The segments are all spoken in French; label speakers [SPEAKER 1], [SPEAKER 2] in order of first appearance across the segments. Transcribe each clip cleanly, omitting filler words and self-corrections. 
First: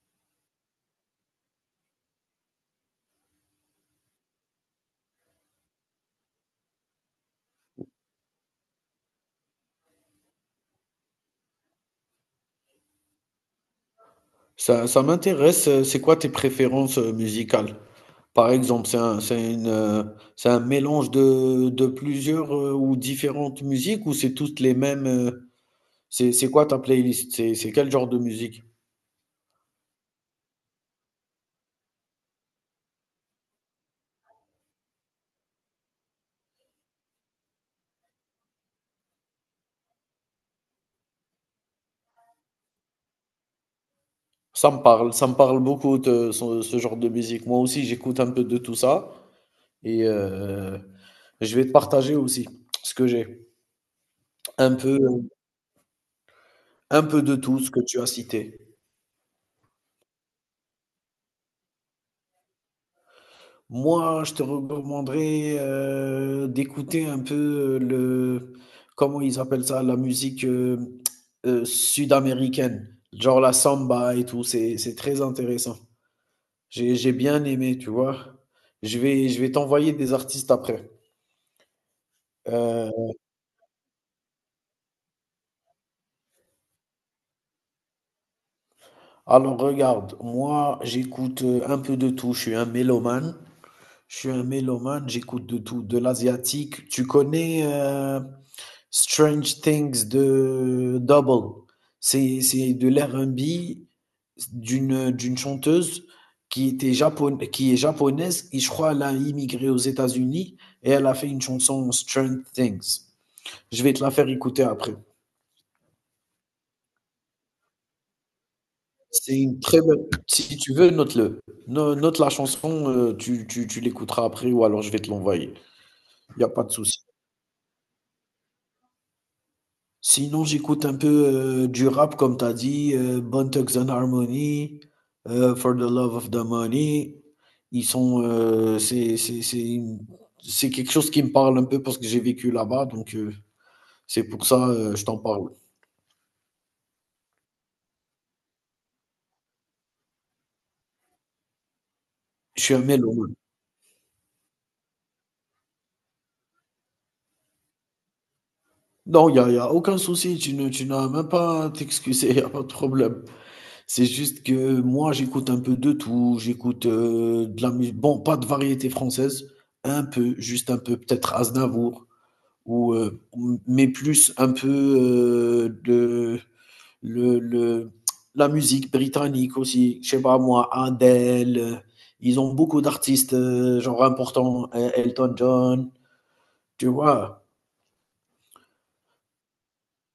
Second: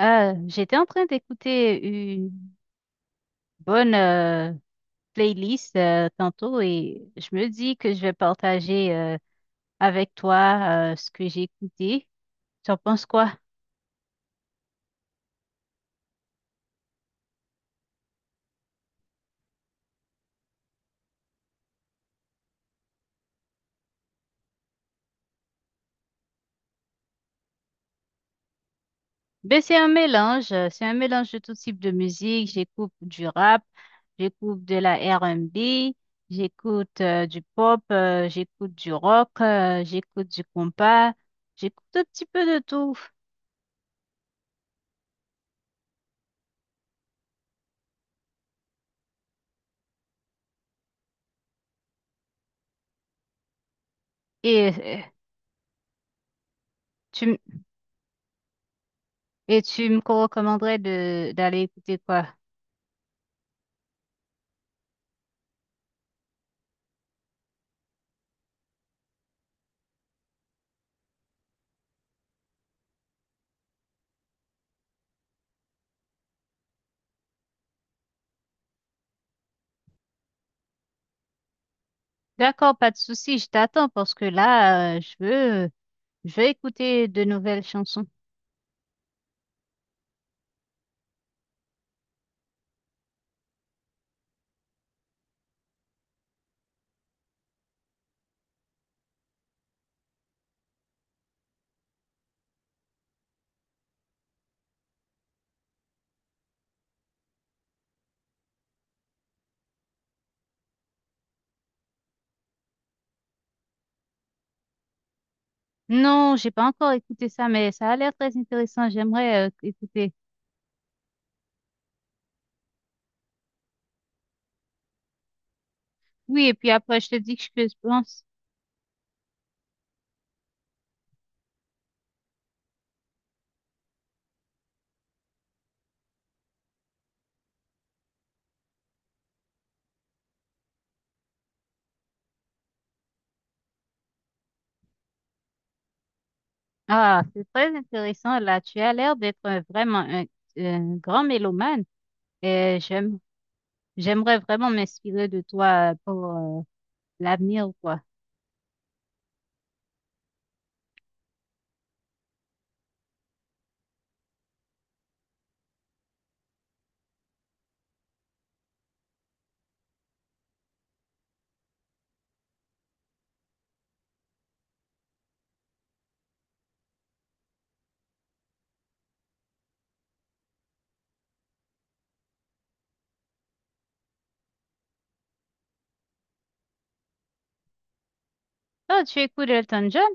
[SPEAKER 1] J'étais en train d'écouter une bonne playlist tantôt et je me dis que je vais partager avec toi ce que j'ai écouté. Tu en penses quoi?
[SPEAKER 2] Ça m'intéresse, c'est quoi tes préférences musicales? Par exemple, c'est un mélange de plusieurs ou différentes musiques ou c'est toutes les mêmes? C'est quoi ta playlist? C'est quel genre de musique?
[SPEAKER 1] Ben, c'est un mélange de tout type de musique. J'écoute du rap, j'écoute de la R&B, j'écoute du pop, j'écoute du rock, j'écoute du compas, j'écoute un petit peu de tout.
[SPEAKER 2] Ça me parle beaucoup de ce genre de musique. Moi aussi, j'écoute un peu de tout ça et je vais te partager aussi ce que j'ai.
[SPEAKER 1] Et
[SPEAKER 2] Un peu.
[SPEAKER 1] euh,
[SPEAKER 2] Un peu de
[SPEAKER 1] tu,
[SPEAKER 2] tout ce que tu as cité.
[SPEAKER 1] Et tu me recommanderais de d'aller écouter quoi?
[SPEAKER 2] Moi, je te recommanderais, d'écouter un peu le comment ils appellent ça? La musique, sud-américaine, genre la samba et tout, c'est très intéressant. J'ai bien aimé, tu vois? Je vais t'envoyer des artistes après.
[SPEAKER 1] D'accord, pas de
[SPEAKER 2] Heu,
[SPEAKER 1] souci, je t'attends parce que là, je veux écouter de nouvelles chansons.
[SPEAKER 2] alors regarde, moi, j'écoute, un peu de tout, je suis un mélomane, j'écoute de tout, de l'asiatique. Tu connais, Strange Things de Double. C'est de l'R&B d'une chanteuse qui est japonaise et je crois elle a immigré aux États-Unis et elle a fait une chanson Strange Things. Je vais te la faire écouter après.
[SPEAKER 1] Non, j'ai pas encore écouté ça, mais ça a l'air très intéressant.
[SPEAKER 2] C'est
[SPEAKER 1] J'aimerais
[SPEAKER 2] une très bonne.
[SPEAKER 1] écouter.
[SPEAKER 2] Si tu veux, note-le. Note la chanson, tu l'écouteras après ou alors je vais te l'envoyer. Il n'y
[SPEAKER 1] Oui,
[SPEAKER 2] a
[SPEAKER 1] et
[SPEAKER 2] pas
[SPEAKER 1] puis
[SPEAKER 2] de
[SPEAKER 1] après,
[SPEAKER 2] souci.
[SPEAKER 1] je te dis que je pense.
[SPEAKER 2] Sinon, j'écoute un peu du rap, comme tu as dit, Bone Thugs and Harmony, For the Love of the Money. Ils sont, c'est une- c'est quelque chose qui me parle un peu parce que j'ai vécu là-bas, donc c'est pour ça je t'en parle.
[SPEAKER 1] Ah, c'est très intéressant. Là, tu as l'air d'être vraiment un grand mélomane.
[SPEAKER 2] Je suis
[SPEAKER 1] Et
[SPEAKER 2] un mélomane.
[SPEAKER 1] j'aimerais vraiment m'inspirer de toi pour euh, l'avenir, ou quoi.
[SPEAKER 2] Non, y a aucun souci, tu n'as même pas à t'excuser, il n'y a pas de problème. C'est juste que moi, j'écoute un peu de tout, j'écoute de la musique, bon, pas de variété française, un peu, juste un peu, peut-être Aznavour ou mais plus un peu de le, le, la musique britannique aussi, je sais pas moi, Adele, ils ont beaucoup d'artistes genre importants, Elton John, tu vois.
[SPEAKER 1] Ah, tu écoutes Elton John?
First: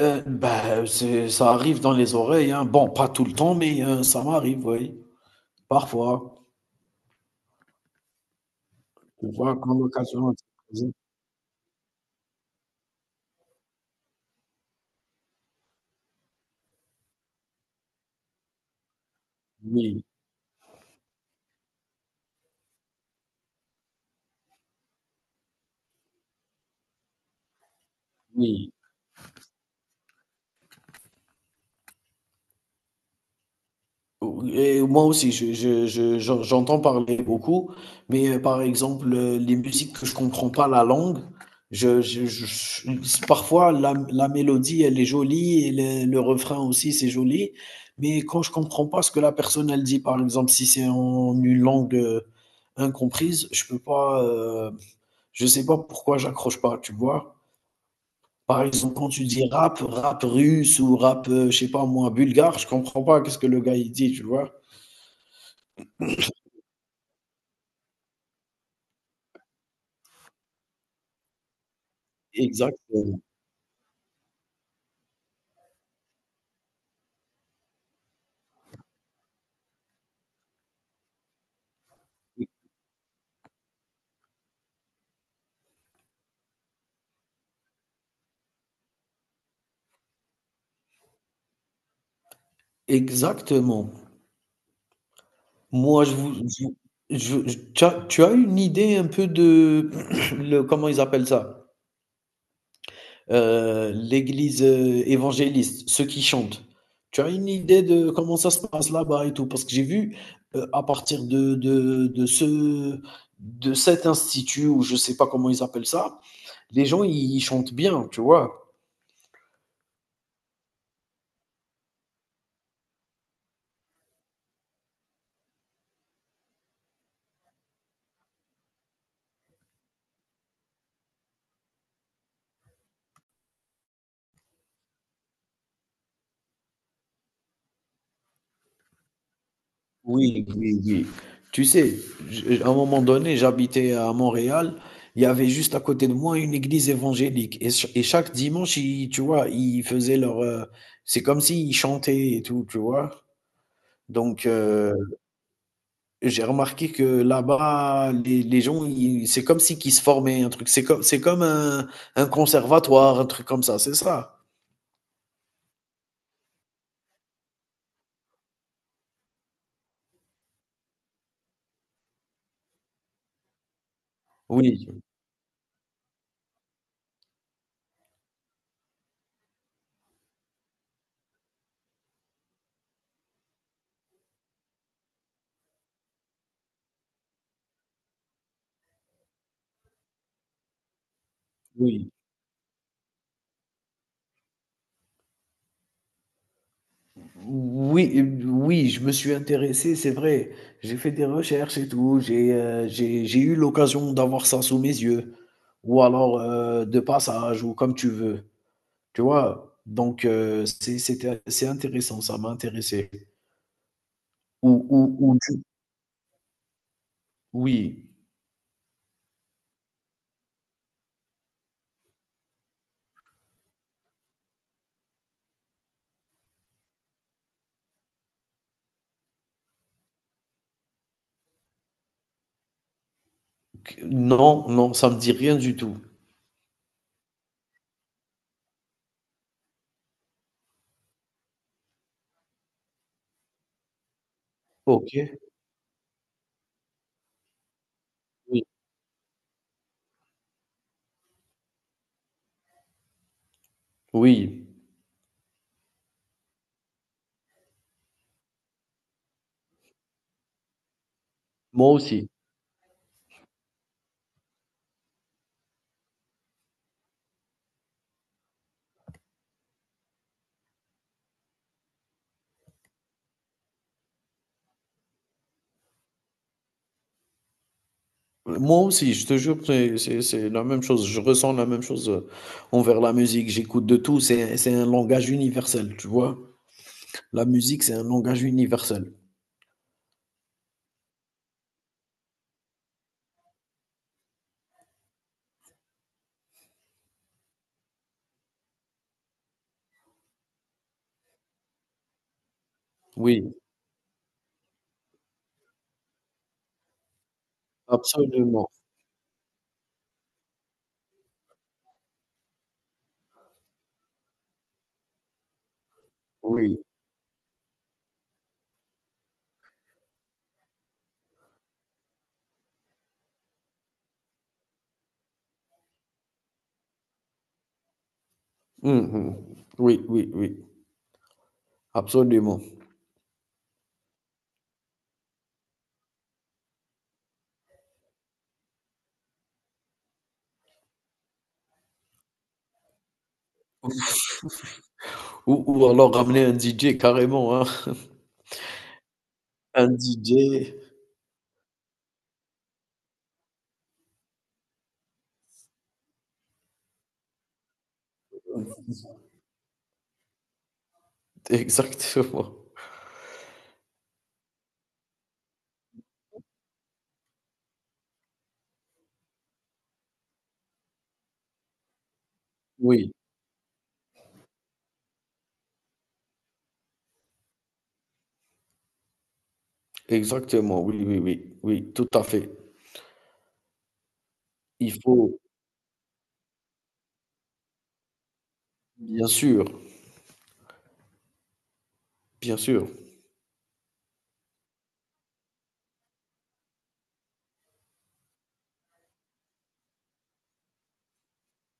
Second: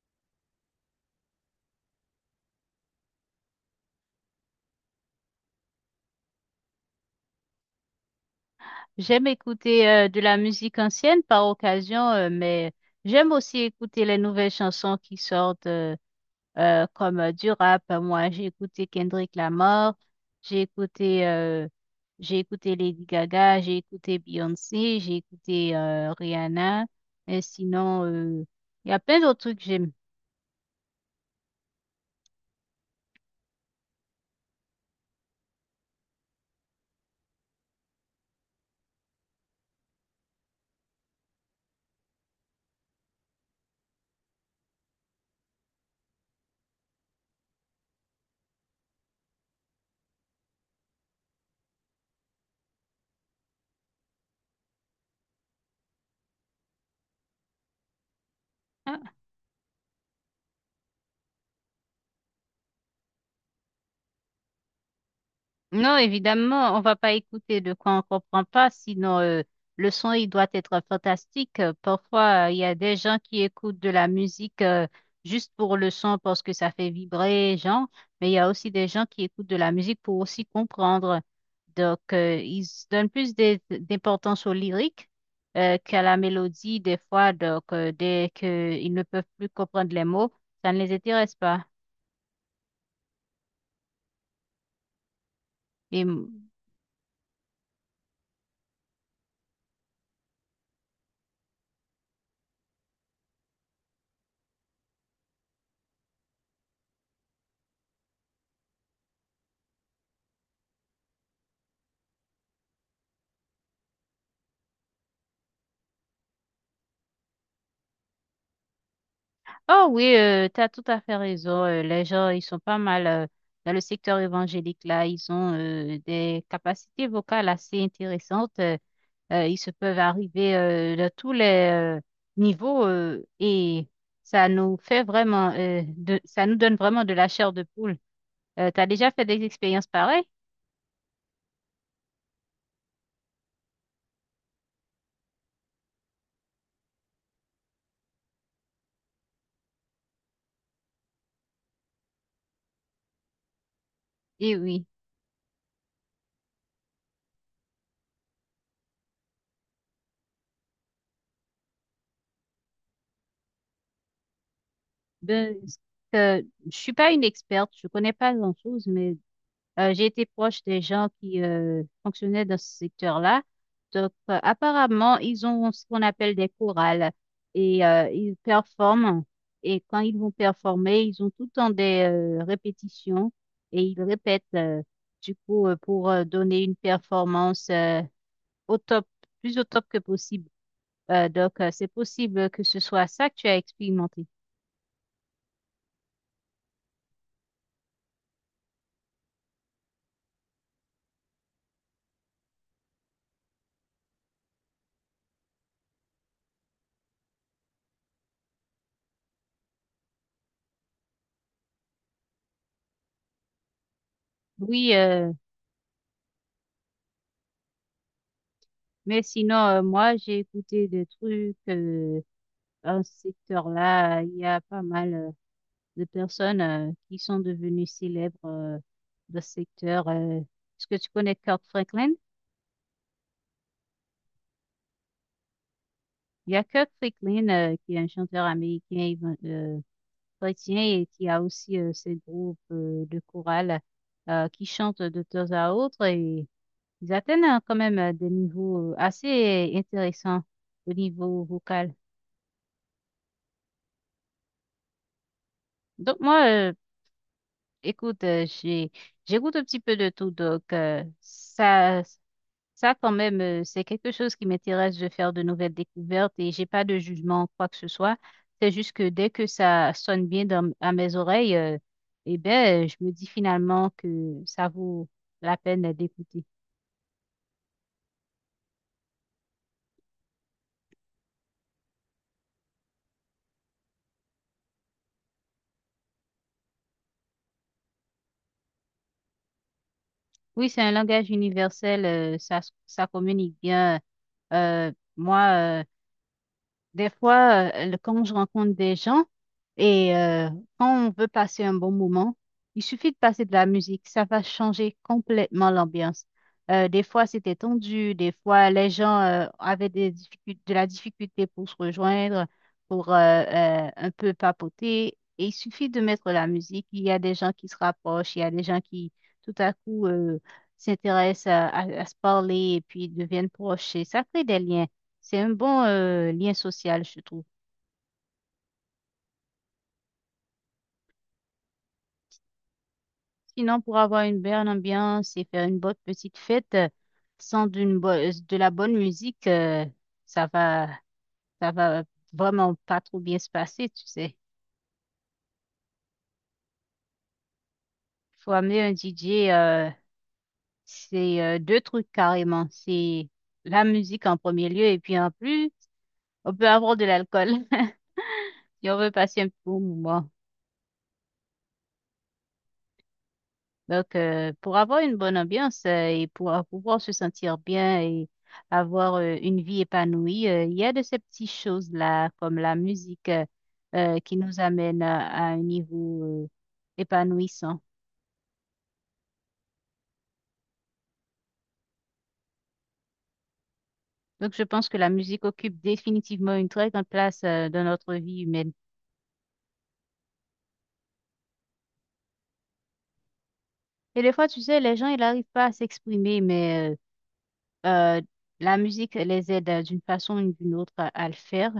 [SPEAKER 2] Bah, c'est, ça arrive dans les oreilles, hein. Bon, pas tout le temps, mais ça m'arrive, oui, parfois.
[SPEAKER 1] J'aime
[SPEAKER 2] Tu vois, quand
[SPEAKER 1] écouter de
[SPEAKER 2] l'occasion
[SPEAKER 1] la
[SPEAKER 2] est
[SPEAKER 1] musique
[SPEAKER 2] présentée.
[SPEAKER 1] ancienne par occasion, mais j'aime aussi écouter les nouvelles chansons qui sortent comme du rap. Moi, j'ai écouté Kendrick Lamar,
[SPEAKER 2] Oui,
[SPEAKER 1] j'ai écouté, euh, j'ai écouté Lady Gaga, j'ai écouté Beyoncé, j'ai écouté Rihanna. Et sinon,
[SPEAKER 2] oui.
[SPEAKER 1] il y a plein d'autres trucs que j'aime.
[SPEAKER 2] Et moi aussi, j'entends parler beaucoup, mais par exemple, les musiques que je comprends pas la langue, je, je- je- parfois la mélodie, elle est jolie et le refrain aussi, c'est joli, mais quand je comprends pas ce que la personne, elle dit, par exemple, si c'est en une langue incomprise, je peux pas, je sais pas pourquoi j'accroche pas, tu vois. Par exemple, quand tu dis rap, rap russe ou rap, je sais pas moi, bulgare, je comprends pas qu'est-ce que le gars il dit, tu vois.
[SPEAKER 1] Non, évidemment, on va pas écouter de quoi on comprend pas, sinon le son il doit être fantastique. Parfois, il y a des gens
[SPEAKER 2] Exactement,
[SPEAKER 1] qui écoutent de la musique juste pour le son parce que ça fait vibrer, genre, mais il y a aussi des gens qui écoutent de la musique pour aussi comprendre. Donc, ils se donnent plus d'importance au lyrique qu'à la mélodie des fois. Donc, dès qu'ils ne peuvent plus comprendre les mots, ça ne les intéresse pas.
[SPEAKER 2] exactement.
[SPEAKER 1] Et
[SPEAKER 2] Moi, je vous je vous- je tu as une idée un peu de le comment ils appellent ça? L'église, évangéliste, ceux qui chantent. Tu as une idée de comment ça se passe là-bas et tout? Parce que j'ai vu, à partir de ce de cet institut ou je sais pas comment ils appellent ça, les gens ils chantent bien, tu vois?
[SPEAKER 1] Oh oui, tu as tout à fait raison. Les gens, ils sont pas mal dans le secteur évangélique là. Ils ont des capacités vocales assez intéressantes. Ils se peuvent arriver de tous les euh, niveaux et ça nous donne vraiment de la chair de poule. Tu as déjà fait des expériences pareilles?
[SPEAKER 2] Oui, oui, oui. Tu sais, à un moment donné, j'habitais à Montréal. Il y avait juste à côté de moi une église évangélique. Et, et chaque dimanche, tu vois, ils faisaient leur... c'est comme s'ils chantaient et tout, tu vois. Donc,
[SPEAKER 1] Eh oui.
[SPEAKER 2] j'ai remarqué que là-bas, les gens, c'est comme si qu'ils se formaient un truc. C'est comme un conservatoire, un truc comme ça, c'est ça.
[SPEAKER 1] Ben, euh, je suis pas une experte, je connais pas grand-chose, mais j'ai été proche des gens qui fonctionnaient dans ce secteur-là. Donc,
[SPEAKER 2] Oui,
[SPEAKER 1] apparemment, ils ont ce qu'on appelle des chorales et ils performent. Et quand ils vont performer, ils ont tout le temps des répétitions et ils répètent du coup pour donner une performance au top, plus au top que possible. Donc, c'est
[SPEAKER 2] oui.
[SPEAKER 1] possible que ce soit ça que tu as expérimenté.
[SPEAKER 2] Oui, oui, je me suis intéressé, c'est vrai. J'ai fait des recherches et tout. J'ai eu l'occasion d'avoir ça sous mes yeux. Ou alors de passage, ou comme tu veux. Tu vois? Donc, c'est intéressant, ça m'a intéressé. Ou,
[SPEAKER 1] Oui,
[SPEAKER 2] ou, ou
[SPEAKER 1] euh,
[SPEAKER 2] du- oui.
[SPEAKER 1] Mais sinon, moi, j'ai écouté des trucs dans ce secteur-là. Il y a pas mal de personnes qui sont devenues célèbres dans ce secteur. Est-ce que tu connais Kirk Franklin?
[SPEAKER 2] Non, non, ça me dit rien du tout.
[SPEAKER 1] Il y a Kirk Franklin qui est un chanteur américain chrétien et qui a aussi ses groupes de chorale qui chantent de
[SPEAKER 2] Ok.
[SPEAKER 1] temps à autre et ils atteignent quand même des
[SPEAKER 2] Oui.
[SPEAKER 1] niveaux assez intéressants au niveau vocal.
[SPEAKER 2] Oui.
[SPEAKER 1] Donc moi, écoute, j'écoute un petit peu de tout, donc
[SPEAKER 2] Moi
[SPEAKER 1] ça,
[SPEAKER 2] aussi.
[SPEAKER 1] ça quand même, c'est quelque chose qui m'intéresse de faire de nouvelles découvertes et j'ai pas de jugement, quoi que ce soit. C'est juste que dès que ça sonne bien à mes oreilles, eh ben, je me dis finalement que ça vaut la peine d'écouter.
[SPEAKER 2] Moi aussi, je te jure, c'est la même chose. Je ressens la même chose envers la musique. J'écoute de tout. C'est un langage universel, tu vois. La musique, c'est un langage universel.
[SPEAKER 1] Oui, c'est un langage universel, ça communique bien. Euh, moi, euh, Des fois, quand je rencontre des gens et quand on veut passer un bon moment, il suffit de passer de
[SPEAKER 2] Oui,
[SPEAKER 1] la musique, ça va changer complètement l'ambiance. Des fois, c'était tendu, des
[SPEAKER 2] absolument.
[SPEAKER 1] fois, les gens avaient des de la difficulté pour se rejoindre, pour un peu papoter. Et il suffit de mettre la
[SPEAKER 2] Oui.
[SPEAKER 1] musique. Il y a des gens qui se rapprochent, il y a des gens qui, tout à coup, s'intéressent à se parler et puis deviennent proches. Et ça crée des liens. C'est un bon lien social, je trouve.
[SPEAKER 2] Mhm. Oui, oui, oui. Absolument.
[SPEAKER 1] Sinon, pour avoir une bonne ambiance et faire une bonne petite fête sans de la bonne musique, ça va, ça va vraiment pas trop bien se passer, tu sais.
[SPEAKER 2] Ou alors ramener un DJ carrément, hein.
[SPEAKER 1] Faut amener un DJ,
[SPEAKER 2] Un DJ.
[SPEAKER 1] c'est deux trucs carrément. C'est la musique en premier lieu et puis en plus, on peut avoir de l'alcool si on veut passer un bon moment.
[SPEAKER 2] Exactement.
[SPEAKER 1] Donc, pour avoir une bonne ambiance et pour pouvoir se sentir bien et avoir une vie épanouie, il y a de ces petites choses-là, comme la
[SPEAKER 2] Oui,
[SPEAKER 1] musique, qui nous amène à un niveau épanouissant.
[SPEAKER 2] exactement. Oui, oui, oui. Oui, tout à fait.
[SPEAKER 1] Donc, je pense que
[SPEAKER 2] Il
[SPEAKER 1] la
[SPEAKER 2] faut,
[SPEAKER 1] musique occupe définitivement une très grande place dans notre vie humaine.
[SPEAKER 2] bien sûr, bien sûr.
[SPEAKER 1] Et des fois, tu sais, les gens, ils n'arrivent pas à s'exprimer, mais Euh, la musique les aide d'une façon ou d'une autre à le faire.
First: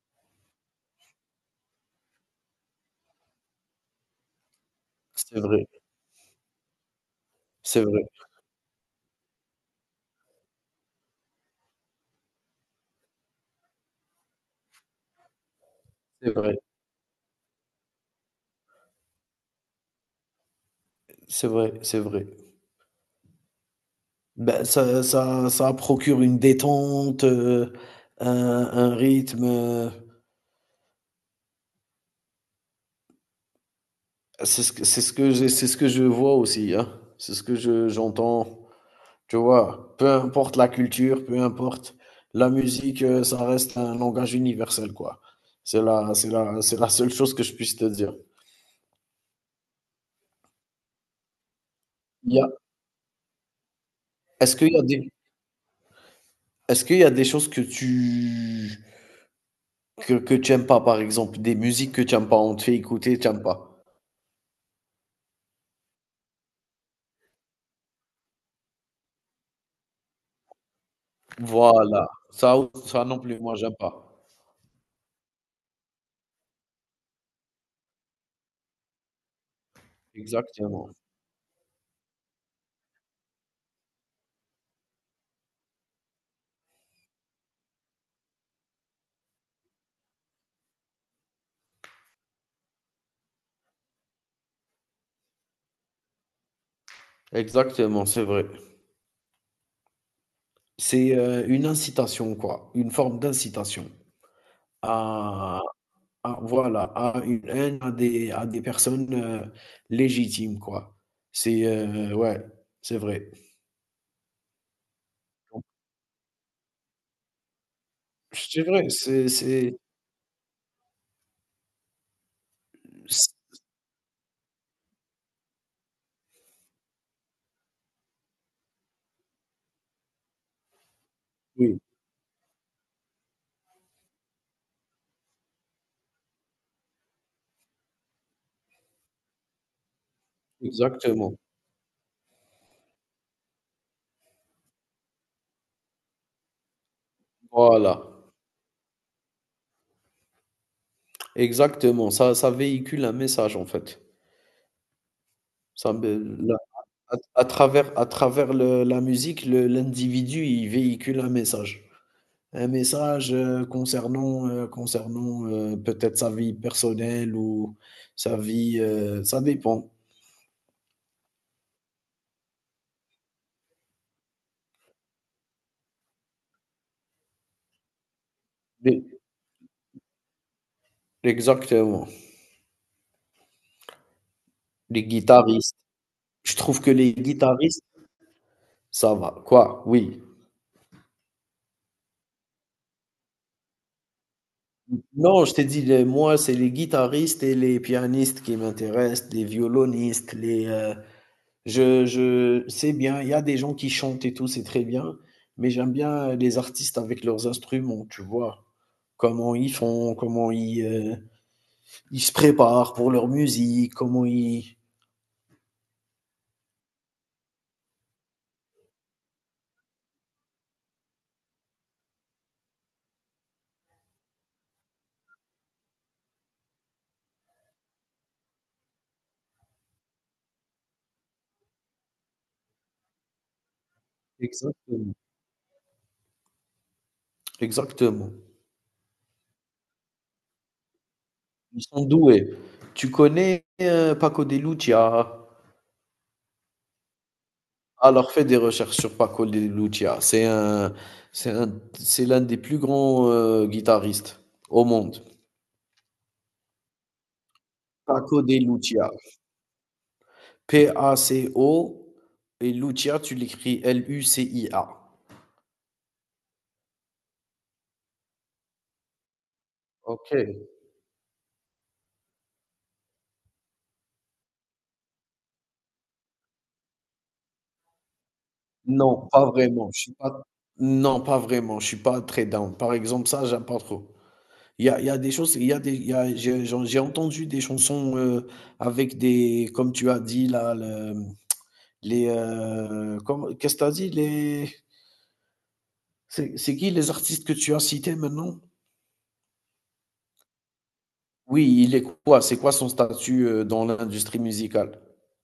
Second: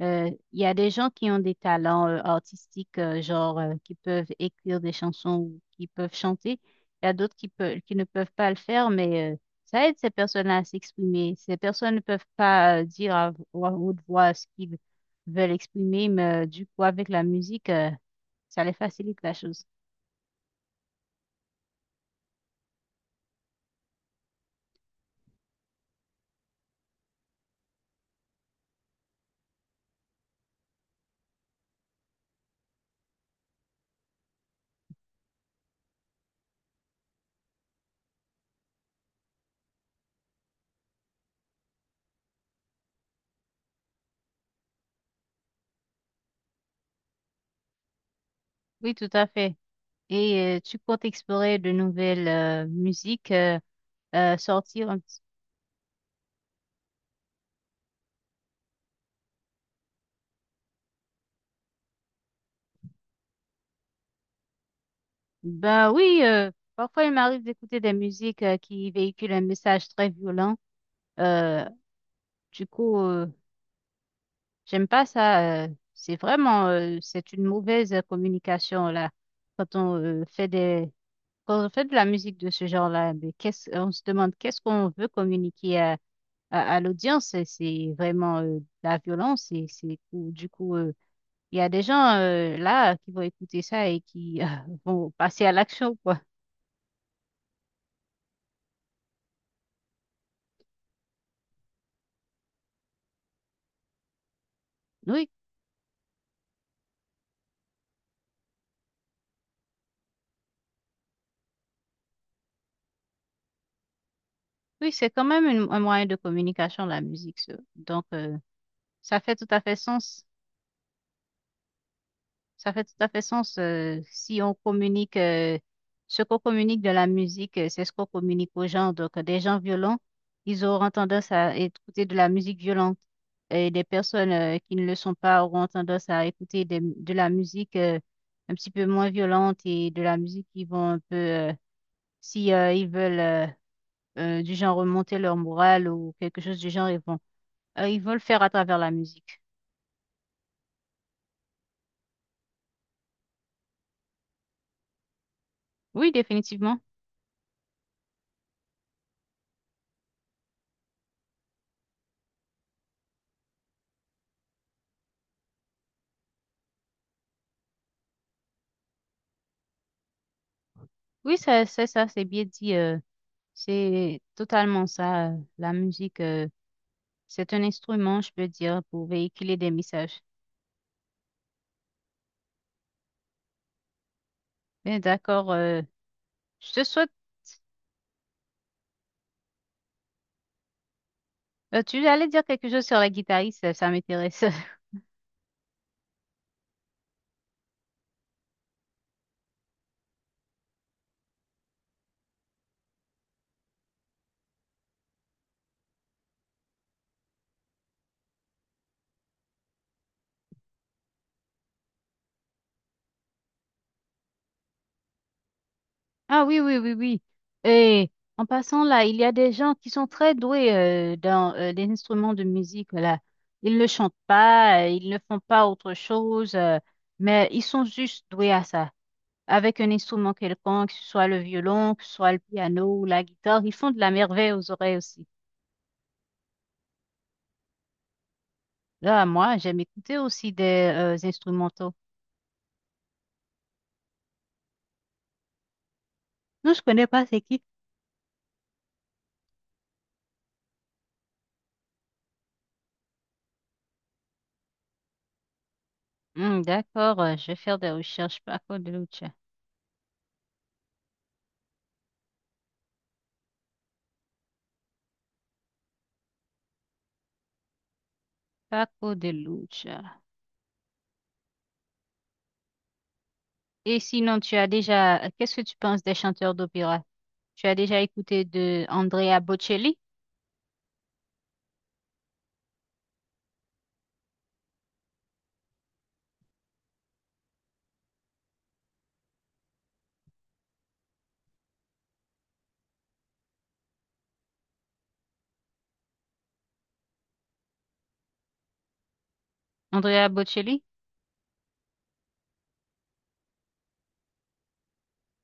[SPEAKER 1] Il y a des gens qui ont des talents artistiques, genre qui peuvent écrire des chansons
[SPEAKER 2] C'est
[SPEAKER 1] ou
[SPEAKER 2] vrai,
[SPEAKER 1] qui peuvent chanter. Il y a d'autres qui peuvent,
[SPEAKER 2] c'est
[SPEAKER 1] qui
[SPEAKER 2] vrai,
[SPEAKER 1] ne peuvent pas le faire, mais ça aide ces personnes-là à s'exprimer. Ces personnes ne peuvent pas dire à haute voix ce qu'ils veulent exprimer,
[SPEAKER 2] c'est
[SPEAKER 1] mais
[SPEAKER 2] vrai.
[SPEAKER 1] du coup, avec la musique, ça les facilite la chose.
[SPEAKER 2] C'est vrai, c'est vrai. Ben ça procure une détente, un un rythme, c'est ce que je vois aussi, hein. C'est ce que je j'entends, tu vois? Peu importe la culture, peu importe la musique, ça reste un langage universel, quoi. C'est la seule chose que je puisse te dire.
[SPEAKER 1] Oui, tout à fait. Et tu comptes explorer de nouvelles
[SPEAKER 2] Il y a Mmh.
[SPEAKER 1] musiques.
[SPEAKER 2] est-ce qu'il y a
[SPEAKER 1] Sortir un
[SPEAKER 2] des
[SPEAKER 1] petit.
[SPEAKER 2] est-ce qu'il y a des choses que tu aimes pas, par exemple, des musiques que tu aimes pas? On te fait écouter, tu aimes pas?
[SPEAKER 1] Ben oui, parfois il m'arrive d'écouter des musiques qui véhiculent un message très violent. Euh,
[SPEAKER 2] Voilà, ça
[SPEAKER 1] du
[SPEAKER 2] ou
[SPEAKER 1] coup,
[SPEAKER 2] ça non plus, moi j'aime pas.
[SPEAKER 1] j'aime pas ça. C'est une mauvaise communication là. Quand on euh, fait
[SPEAKER 2] Exactement,
[SPEAKER 1] des, Quand on fait de la musique de ce genre-là, mais on se demande qu'est-ce qu'on veut communiquer à l'audience. C'est vraiment de la violence du coup, il y a des gens là qui vont écouter ça et qui vont passer à l'action, quoi.
[SPEAKER 2] exactement, c'est vrai. C'est, une incitation quoi, une forme d'incitation
[SPEAKER 1] Oui,
[SPEAKER 2] à à voilà, à une haine, à des personnes, légitimes quoi. C'est, ouais, c'est vrai.
[SPEAKER 1] Oui, c'est quand même
[SPEAKER 2] Donc
[SPEAKER 1] un moyen de communication, la musique. Ça. Donc,
[SPEAKER 2] c'est vrai,
[SPEAKER 1] ça fait tout à fait
[SPEAKER 2] c'est
[SPEAKER 1] sens. Ça fait tout à fait
[SPEAKER 2] c
[SPEAKER 1] sens si on communique, ce qu'on communique de la musique, c'est ce qu'on communique aux gens. Donc, des gens violents, ils auront tendance à
[SPEAKER 2] oui,
[SPEAKER 1] écouter de la musique violente. Et des personnes qui ne le sont pas auront tendance à écouter de la musique un petit peu moins violente et de la musique qui vont un peu,
[SPEAKER 2] exactement.
[SPEAKER 1] si ils veulent du genre remonter leur morale ou quelque chose du genre,
[SPEAKER 2] Voilà,
[SPEAKER 1] ils veulent faire à travers la musique.
[SPEAKER 2] exactement, ça véhicule un message en fait. Ça
[SPEAKER 1] Oui,
[SPEAKER 2] me
[SPEAKER 1] définitivement.
[SPEAKER 2] à travers le la musique, le l'individu, il véhicule un message. Un message, concernant, peut-être sa vie personnelle ou sa vie, ça dépend.
[SPEAKER 1] Oui, c'est ça, c'est bien dit. C'est totalement ça. La musique, c'est un instrument, je peux dire,
[SPEAKER 2] Mais
[SPEAKER 1] pour véhiculer des messages.
[SPEAKER 2] exactement,
[SPEAKER 1] Mais
[SPEAKER 2] les
[SPEAKER 1] d'accord.
[SPEAKER 2] guitaristes. Je
[SPEAKER 1] Je
[SPEAKER 2] trouve
[SPEAKER 1] te
[SPEAKER 2] que
[SPEAKER 1] souhaite.
[SPEAKER 2] les guitaristes ça va. Quoi? Oui.
[SPEAKER 1] Tu allais dire quelque chose sur la guitariste, ça m'intéresse.
[SPEAKER 2] Non, je t'ai dit les moi, c'est les guitaristes et les pianistes qui m'intéressent, les violonistes, je c'est bien, il y a des gens qui chantent et tout, c'est très bien, mais j'aime bien, les artistes avec leurs instruments, tu vois? Comment ils font, comment ils, ils se préparent pour leur musique, comment ils
[SPEAKER 1] Ah oui, oui, oui, oui. Et en passant là, il y a des gens qui sont très doués dans les instruments de musique. Là. Ils ne chantent pas, ils ne font pas autre chose, mais ils sont juste doués à ça. Avec un instrument quelconque, que ce soit le violon, que ce soit le piano ou la guitare, ils font de la merveille aux oreilles
[SPEAKER 2] exactement,
[SPEAKER 1] aussi.
[SPEAKER 2] exactement.
[SPEAKER 1] Là, moi, j'aime écouter aussi des
[SPEAKER 2] Ils
[SPEAKER 1] instrumentaux.
[SPEAKER 2] sont doués. Tu connais, Paco de Lucia?
[SPEAKER 1] Non, je connais pas c'est qui.
[SPEAKER 2] Alors fais des recherches sur Paco de Lucia. C'est un c'est un c'est l'un des plus grands, guitaristes au monde.
[SPEAKER 1] Hmm, d'accord, je vais faire des recherches.
[SPEAKER 2] Paco de
[SPEAKER 1] Paco de
[SPEAKER 2] Lucia.
[SPEAKER 1] Lucia.
[SPEAKER 2] Paco, et Lucia tu l'écris Lucia.
[SPEAKER 1] Paco de Lucia.
[SPEAKER 2] OK.
[SPEAKER 1] Et sinon, qu'est-ce que tu penses des chanteurs d'opéra? Tu as déjà écouté de
[SPEAKER 2] Non,
[SPEAKER 1] Andrea
[SPEAKER 2] pas vraiment.
[SPEAKER 1] Bocelli?
[SPEAKER 2] Je suis pas non, pas vraiment. Je suis pas très down. Par exemple, ça, j'aime pas trop. Il y a des choses, il y a des il y a j'ai j'ai entendu des chansons, avec des comme tu as dit là, comment qu'est-ce que tu as dit? Les c'est qui les artistes que tu as cités maintenant?
[SPEAKER 1] Andrea Bocelli,
[SPEAKER 2] Oui, il est quoi? C'est quoi son statut, dans l'industrie musicale?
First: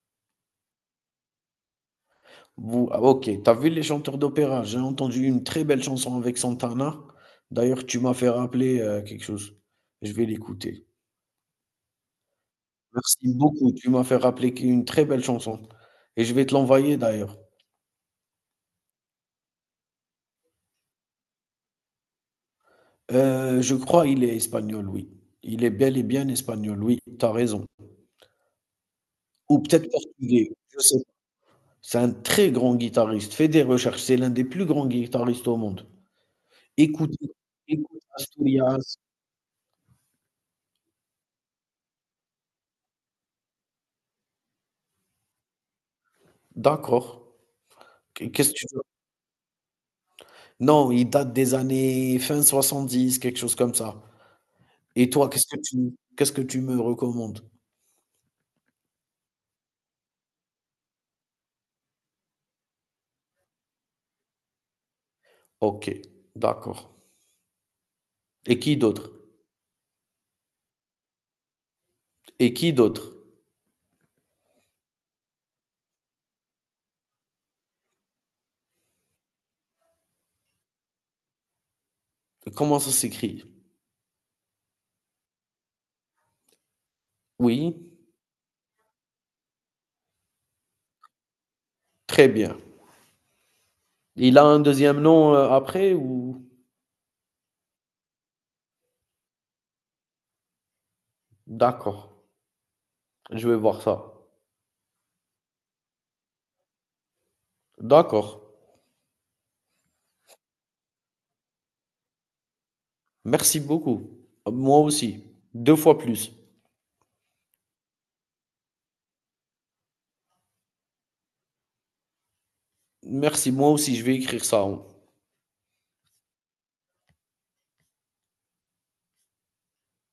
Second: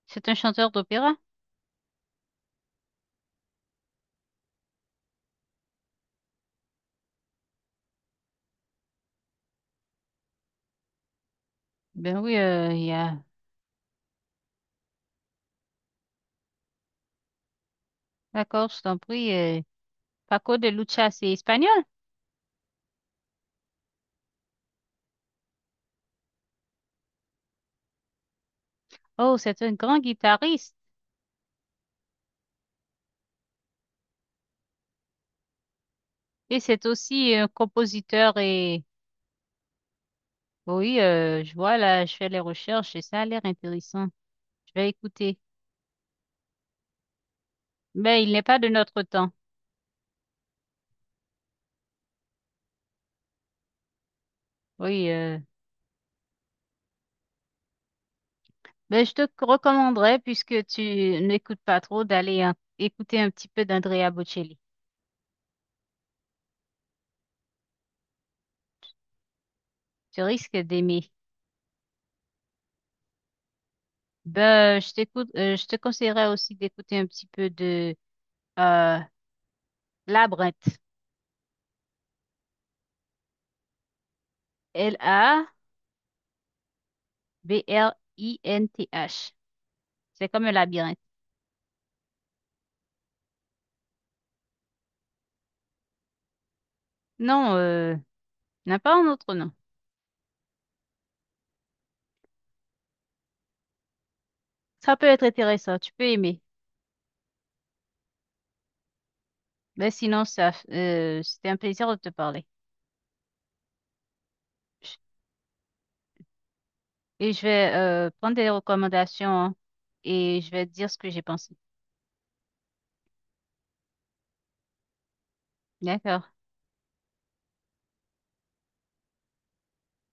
[SPEAKER 1] c'est un chanteur d'opéra?
[SPEAKER 2] Vous ah OK, t'as vu les chanteurs d'opéra? J'ai entendu une très belle chanson avec Santana. D'ailleurs, tu m'as fait rappeler, quelque chose. Je vais l'écouter.
[SPEAKER 1] Ben oui, il y a.
[SPEAKER 2] Merci beaucoup, tu m'as fait rappeler qui une très belle chanson et je vais te l'envoyer d'ailleurs.
[SPEAKER 1] D'accord, je t'en prie. Paco de Lucia, c'est espagnol?
[SPEAKER 2] Je crois il est espagnol, oui. Il est bel et bien espagnol, oui, tu as raison.
[SPEAKER 1] Oh,
[SPEAKER 2] Ou
[SPEAKER 1] c'est un
[SPEAKER 2] peut-être
[SPEAKER 1] grand
[SPEAKER 2] portugais,
[SPEAKER 1] guitariste
[SPEAKER 2] je sais pas. C'est un très grand guitariste, fais des recherches, c'est l'un des plus grands guitaristes au monde.
[SPEAKER 1] et c'est
[SPEAKER 2] Écoute
[SPEAKER 1] aussi un
[SPEAKER 2] écoute
[SPEAKER 1] compositeur et
[SPEAKER 2] Asturias.
[SPEAKER 1] oui, je vois là, je fais les recherches et ça a l'air intéressant. Je vais écouter.
[SPEAKER 2] D'accord.
[SPEAKER 1] Mais il n'est
[SPEAKER 2] Qu'est-ce
[SPEAKER 1] pas
[SPEAKER 2] que
[SPEAKER 1] de
[SPEAKER 2] tu veux?
[SPEAKER 1] notre temps.
[SPEAKER 2] Non, il date des années fin 70, quelque chose comme ça.
[SPEAKER 1] Oui,
[SPEAKER 2] Et toi, qu'est-ce que tu me recommandes?
[SPEAKER 1] ben je te recommanderais puisque tu n'écoutes pas trop d'aller écouter un petit peu d'Andrea Bocelli.
[SPEAKER 2] OK, d'accord. Et qui d'autre?
[SPEAKER 1] Tu risques d'aimer.
[SPEAKER 2] Et qui d'autre?
[SPEAKER 1] Ben, je t'écoute, je te conseillerais aussi d'écouter un petit peu de euh, Labyrinthe.
[SPEAKER 2] Comment ça s'écrit? Oui,
[SPEAKER 1] Labrinth. C'est comme un labyrinthe.
[SPEAKER 2] très bien. Il a un deuxième nom après ou...
[SPEAKER 1] Non. N'a pas un autre nom.
[SPEAKER 2] D'accord, je vais voir ça.
[SPEAKER 1] Ça peut être intéressant, tu peux aimer.
[SPEAKER 2] D'accord.
[SPEAKER 1] Mais sinon, c'était un plaisir de te parler.
[SPEAKER 2] Merci beaucoup. Moi aussi. Deux fois plus.
[SPEAKER 1] Et je vais prendre des recommandations hein, et je vais te dire ce que j'ai pensé.
[SPEAKER 2] Merci, moi aussi, je vais écrire ça.
[SPEAKER 1] D'accord.